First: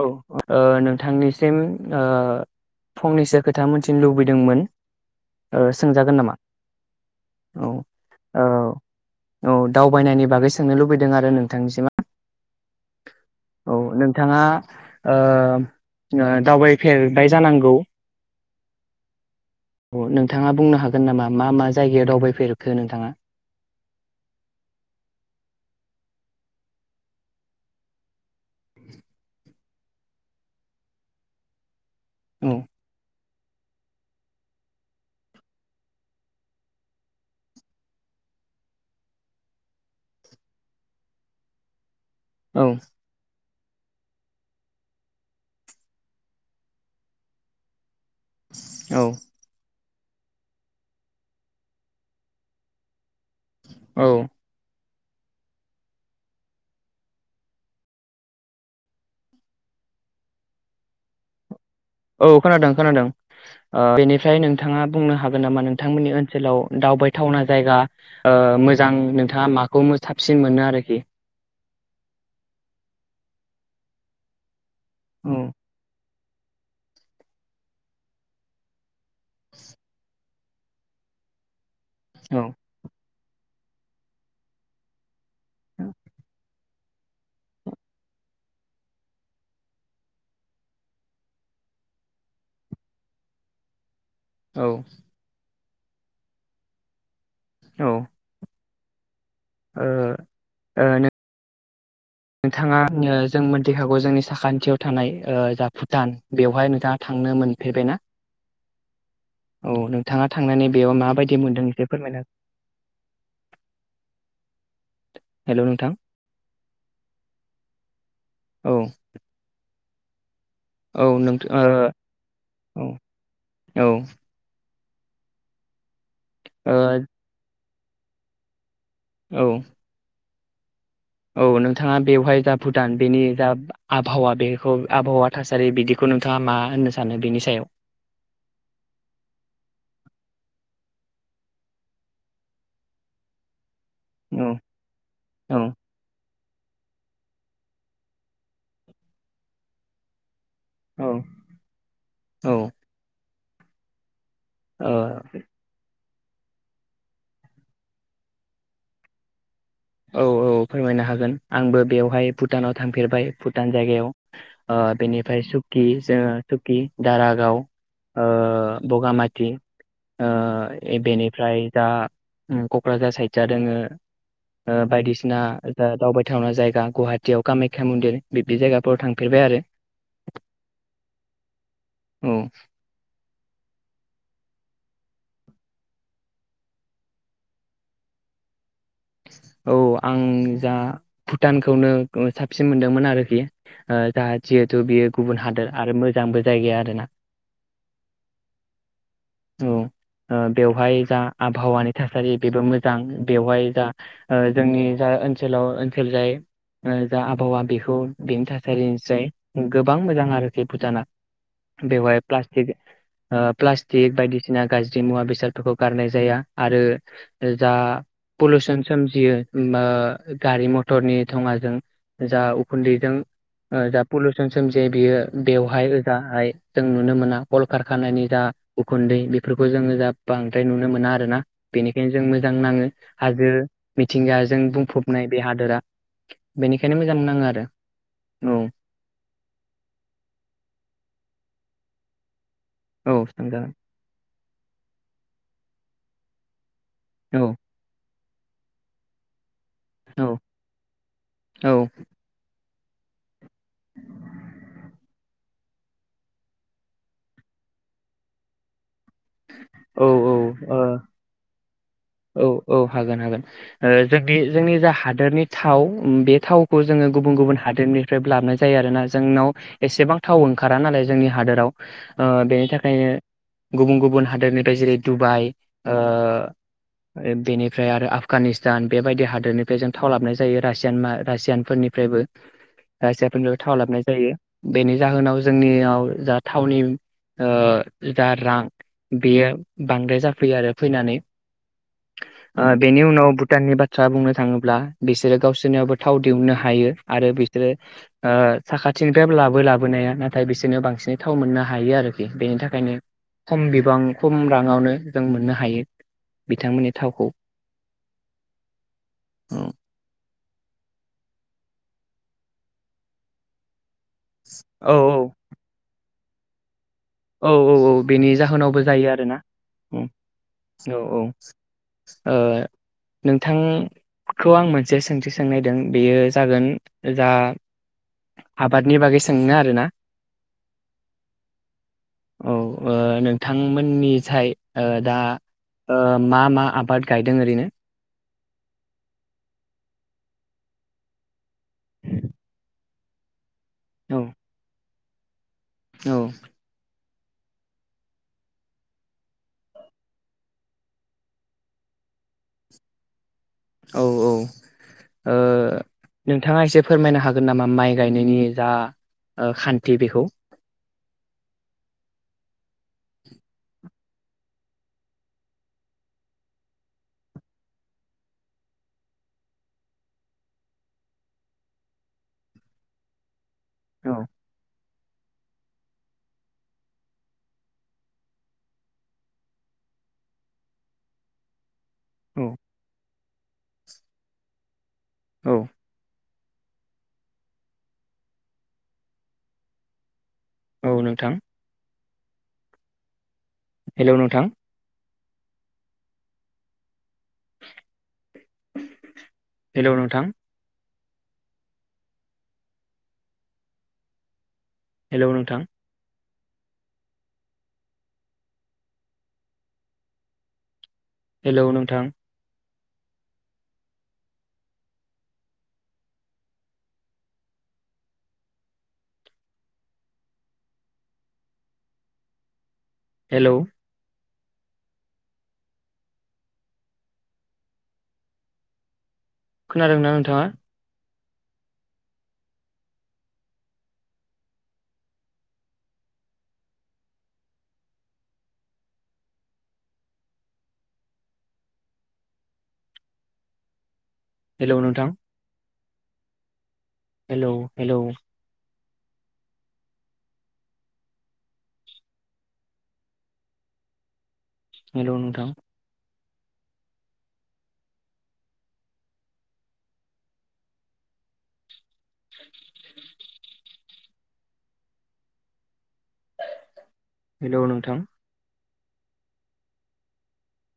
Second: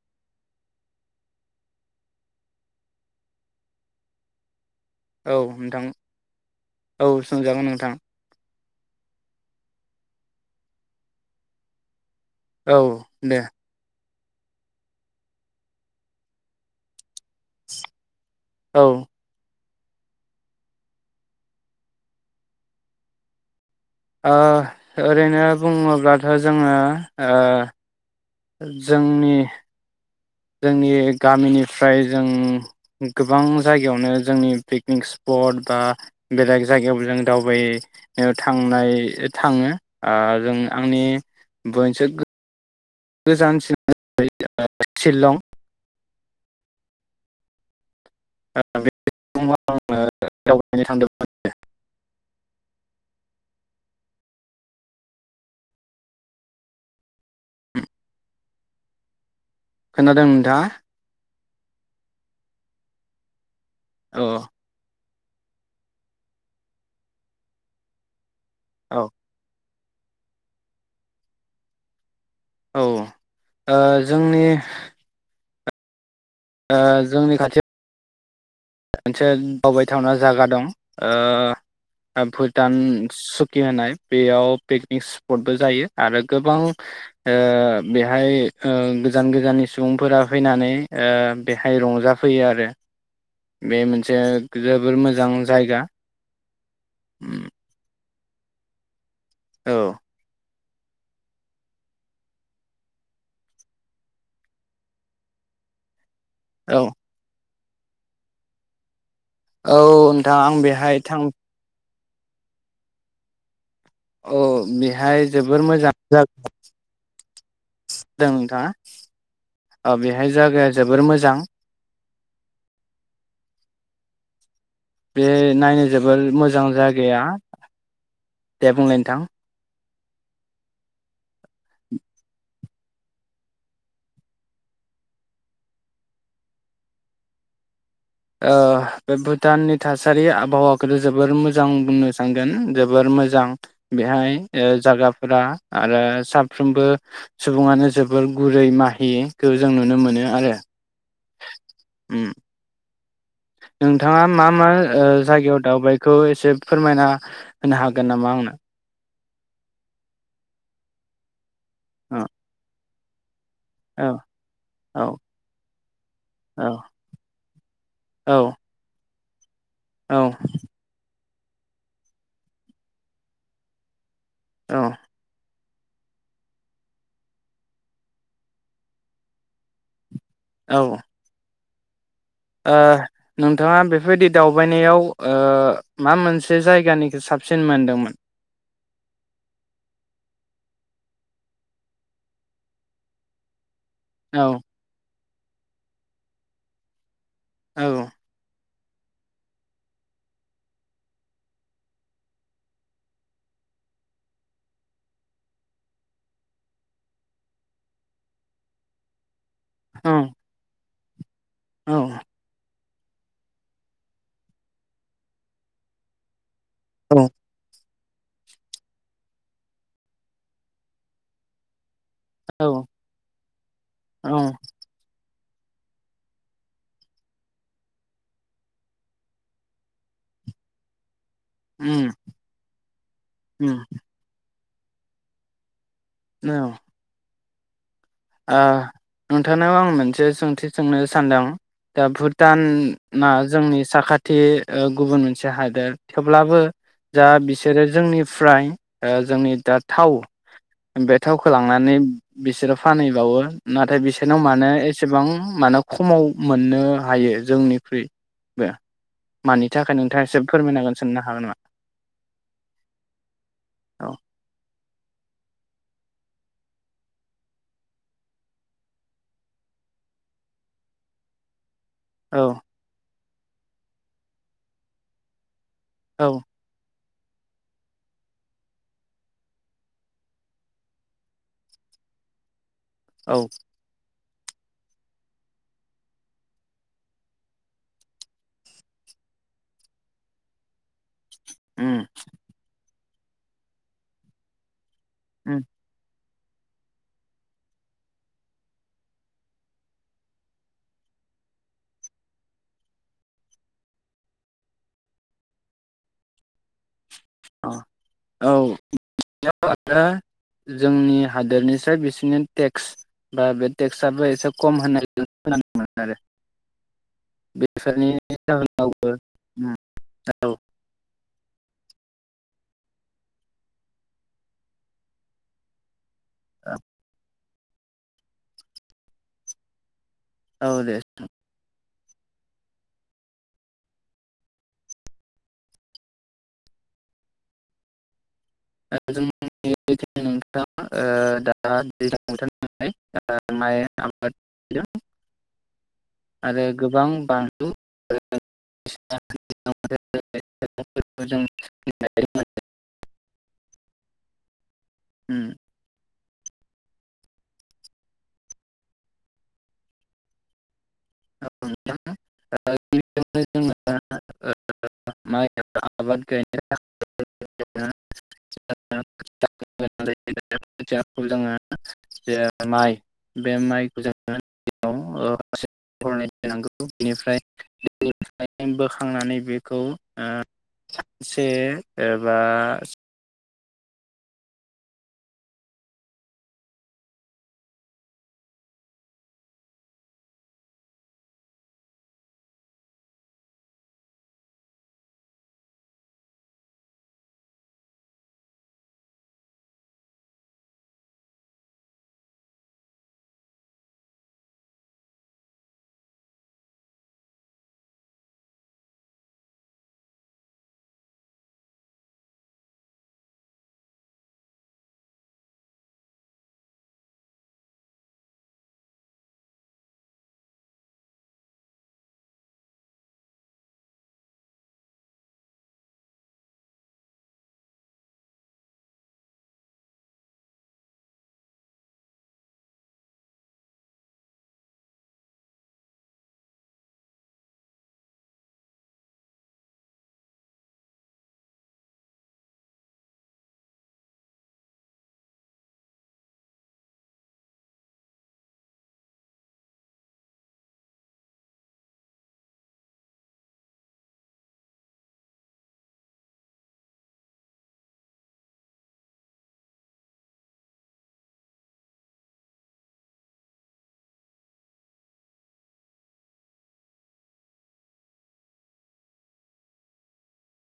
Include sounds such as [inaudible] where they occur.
औ ओ नोंथांनिसिम ओ फंनैसो खोथा मोनथिनो लुबैदोंमोन औ ओ नोंथां सोंजागोन नामा औ सोंजागोन औ नोंथां औ औ दावबायनायनि बागै सोंनो लुबैदों आरो नोंथांनिसिम [inaudible] औ दे थाङा ओम दावबायफेर बाय जानांगौ औ अ नोंथाङा बुंनो हागोन नामा मा मा जायगायाव दावबायफेरखो नोंथाङा? ओ ओरैनो बुङोब्लाथ' जोङो ओ जोंनि जोंनि गामिनि फ्राय जों औ गोबां जायगायावनो जोंनि पिकनिक स्पट बा बेलेग जायगायावबो जों दावबायनो थांनाय थाङो ओ जों आंनि बयनिसाय गो औ गोजान [unintelligible] शिलं बे औ [unintelligible] औ खोनादों नोंथाङा? औ खोनादों खोनादों। ओ औ बेनिफ्राय नोंथाङा बुंनो हाग गोन नामा नोंथांमोननि ओनसोलाव दावबायथावना जायगा ओ मोजां औ नोंथाङा मा? खौ मो साबसिन मोनो आरोखि? औ ओ ओ जोंनि औ ओ जोंनि खाथियाव मोनसे दावबायथावना जागा दं ओ ओ औ भुटान सुकि होननाय बेयाव पिकनिक पटबो जायो आरो गोबां ओ बेहाय ओ गोजान गोजाननि सुबुंफोरा फैनानै ओ बेहाय रंजाफैयो आरो बे मोन से औ जोबोर मोजां। जायगा उम औ औ ओ ओ नो नोंथाङा जों मोनथिखागौ जोंनि साखान्थियाव थानाय ओ जा भुटान बेवहाय औ नोंथाङा थांनो मोन फैबायना? औ नोंथाङा नोंथां आं थांनानै बेयाव बेहाय थां माबायदि मोन्दों इसे फोरमायना हो। औ बेहाय जोबोर मोजां नोंथां जागोन जादों नोंथाङा औ ओ बेहाय जागाया जोबोर औ मोजां। नोंथां औ औ बे नायनाय जोब जोबोर मोजां जागाया। दे बुंलाय नोंथां। ओ औ नोंथाङा बेवहाय जा भुटान बेनि जा आबहावा बेखौ आबहावा थासारि बिदिखौ नोंथाङा मा होननो सानो बेनि सायाव ओह बे भुटाननि थासारि आबहावाखौथ जोबोर मोजां बुंनो सानगोन जोबोर मोजां बेहाय औ जागाफोरा औ आरो सा साफ्रोमबो सुबुङानो जोबोर गुरै माहिखौ जों नुनो मोनो आरो औ उम औ ओ नोंथाङा मा मा जागायाव ओह दावबायखो खौ एसे फोरमायना होनो हागोन नामा आंनो औ औ फोरमायनो हागोन आंबो औ बेवहाय भुटानाव थांफेरबाय भुटान जायगायाव औ ओह औ बेनिफ्राय सुकि जोङ औ सुकि दारागाव औ बगामाथि बि औ आ ए बेनो ओमफ्राय दा क'क्राझार साइद जा दोङो औ ओह बायदिसिना ओ दावबायथावना जायगा गुवाहाटियाव कामाख्या मन्दिर बिब्दि जायगाफोराव थांफेरबाय आरो औ औ ओह नोंथाङा बेफोरबायदि दावबायनायाव ओ मा मोनसे जायगानिखौ साबसिन मोनदोंमोन औ आं जा भुटानखौनो साबसिन मोनदोंमोन आरोखि ओह जाहाथे औ जिहथु बियो गुबुन हादोर आरो मोजांबो जायगाया आरोना औ औ ओह बेवहाय जा आबहावानि थासारि बेबो मोजां बेवहाय जा ओ जोंनि जा ओनसोलाव ओनसोल जाय जा आबहावा बेखौ बेनि थासारिनिसाय गोबां मोजां आरोखि भुटाना औ बेवाय प्लास्टिक ओ प्लास्टिक बायदिसिना गाज्रि मुवा बेसादफोरखौ गारनाय जाया। आरो औ जा पलोसोन सोमजियो ओमबा गारि मथरनि धङाजों जा औ उखुन्दैजों ओ जा औ पलुसोन सोमजे बेयो बेवहाय ओजाहाय जों नुनो मोना। कलकारखानानि जा उखुन्दै बेफोरखौ जोंङो जा बांद्राय नुनो मोना आरो ना। उम बेनिखायनो जों मोजां नाङो हाजो उम याजों बुंफबनाय बे हादोरा। औ बेनिखायनो मोजां नाङो आरो। ओ औ नोंथांनाव आं मोनसे सोंथि सोंनो सानदों दा भुत भुटान औ ना थांजागोन जोंनि साखाथि ओ गुबुन मोनसे हादोर। थेवब्लाबो जा औ बिसोरो जोंनि फ्राय ओ जोंनि दा थाव औ बे थावखौ औ लांनानै बिसोरो फानहैबावो नाथाय बिसोरनाव मानो एसेबां मानो खमाव मोननो हायो जोंनिख्रुइबो। मानि थाखाय औ नोंथाङा औ एसे फोरमायनांगोन सोंनो हागोन नामा ओ औ औ हागोन हागोन ओ औ जोंनि जोंनि जा हादोरनि थाव बे थावखौ जोङो गुबुन गुबुन हादोरनिफ्राय लाबोनाय जायो आरोना। जोंनाव एसेबां थाव ओंखारा नालाय जोंनि हादोराव ओ औ बेनि थाखायनो गुबुं गुबुन गुबुन हादोरनिफ्राय जेरै दुबाइ औ ओ बेनिफ्राय आरो आफगानिस्तान बेबायदि हादोरनिफ्राय जों थाव लाबनाय जायो रासियान मार रासियानफोरनिफ्रायबो। औ रासियाफोरनो थाव लाबनाय जायो। बेनि जाहोनाव जोंनियाव जा थावनि ओ जा रां बेयो बांद्राय जाफैयो आरो फैनानै। उम ओ बेनि उनाव भुटाननि बाथ्रा बुंनो थाङोब्ला बिसोरो उम गावसोरनियाबो थाव दिहुननो हायो आरो बिसोरो ओ साखाथिनिफ्राबो लाबो लाबोनाया नाथाय बिसोरनो बांसिनै थाव मोननो हायो आरोखि। बेनि थाखायनो खम बिबां गोबां खम राङावनो जों मोननो हायो बिथांमोननि थावखौ अ' औ औ बिदिनो आरो जोंनि हादोरनिसाय बिसोरनि टेक्स बा बे टेक्सआबो एसे खम औ होनायमोन आरो औ औ औ बेनि जाहोनावबो जायो आरोना औ औ ओ नोंथांखौ आं मोनसे सोंथि सोंनो नागिरदों बेयो जागोन दा आबादनि बागै सोंनो आरोना? औ दे? औ नोंथांमोननिसाय दा मा मा आबाद गायदों ओरैनो? जोंनिनो नोंथाङा दा दैज्लां बोथोरनालाय माइ औ आबादजों औ आरो गोबां बानलु जों [unintelligible] औ औ ओ नोंथाङा एसे फोरमायनो हागोन नामा माइ गायनायनि जा खान्थि बेखौ? [unintelligible] बे माइखौ औ जोङो औ हरनै दोननांगौ बेनिफ्राय बोखांनानै बेखौ सानसे एबा औ औ औ नोंथां हेलौ नोंथां हेलौ नोंथां हेलौ नोंथां हेलौ नोंथां हेलौ खोनादोंना नोंथाङा? हेलौ नोंथां हेलौ हेलौ हेलौ नोंथां? [inaudible] हेलौ नोंथां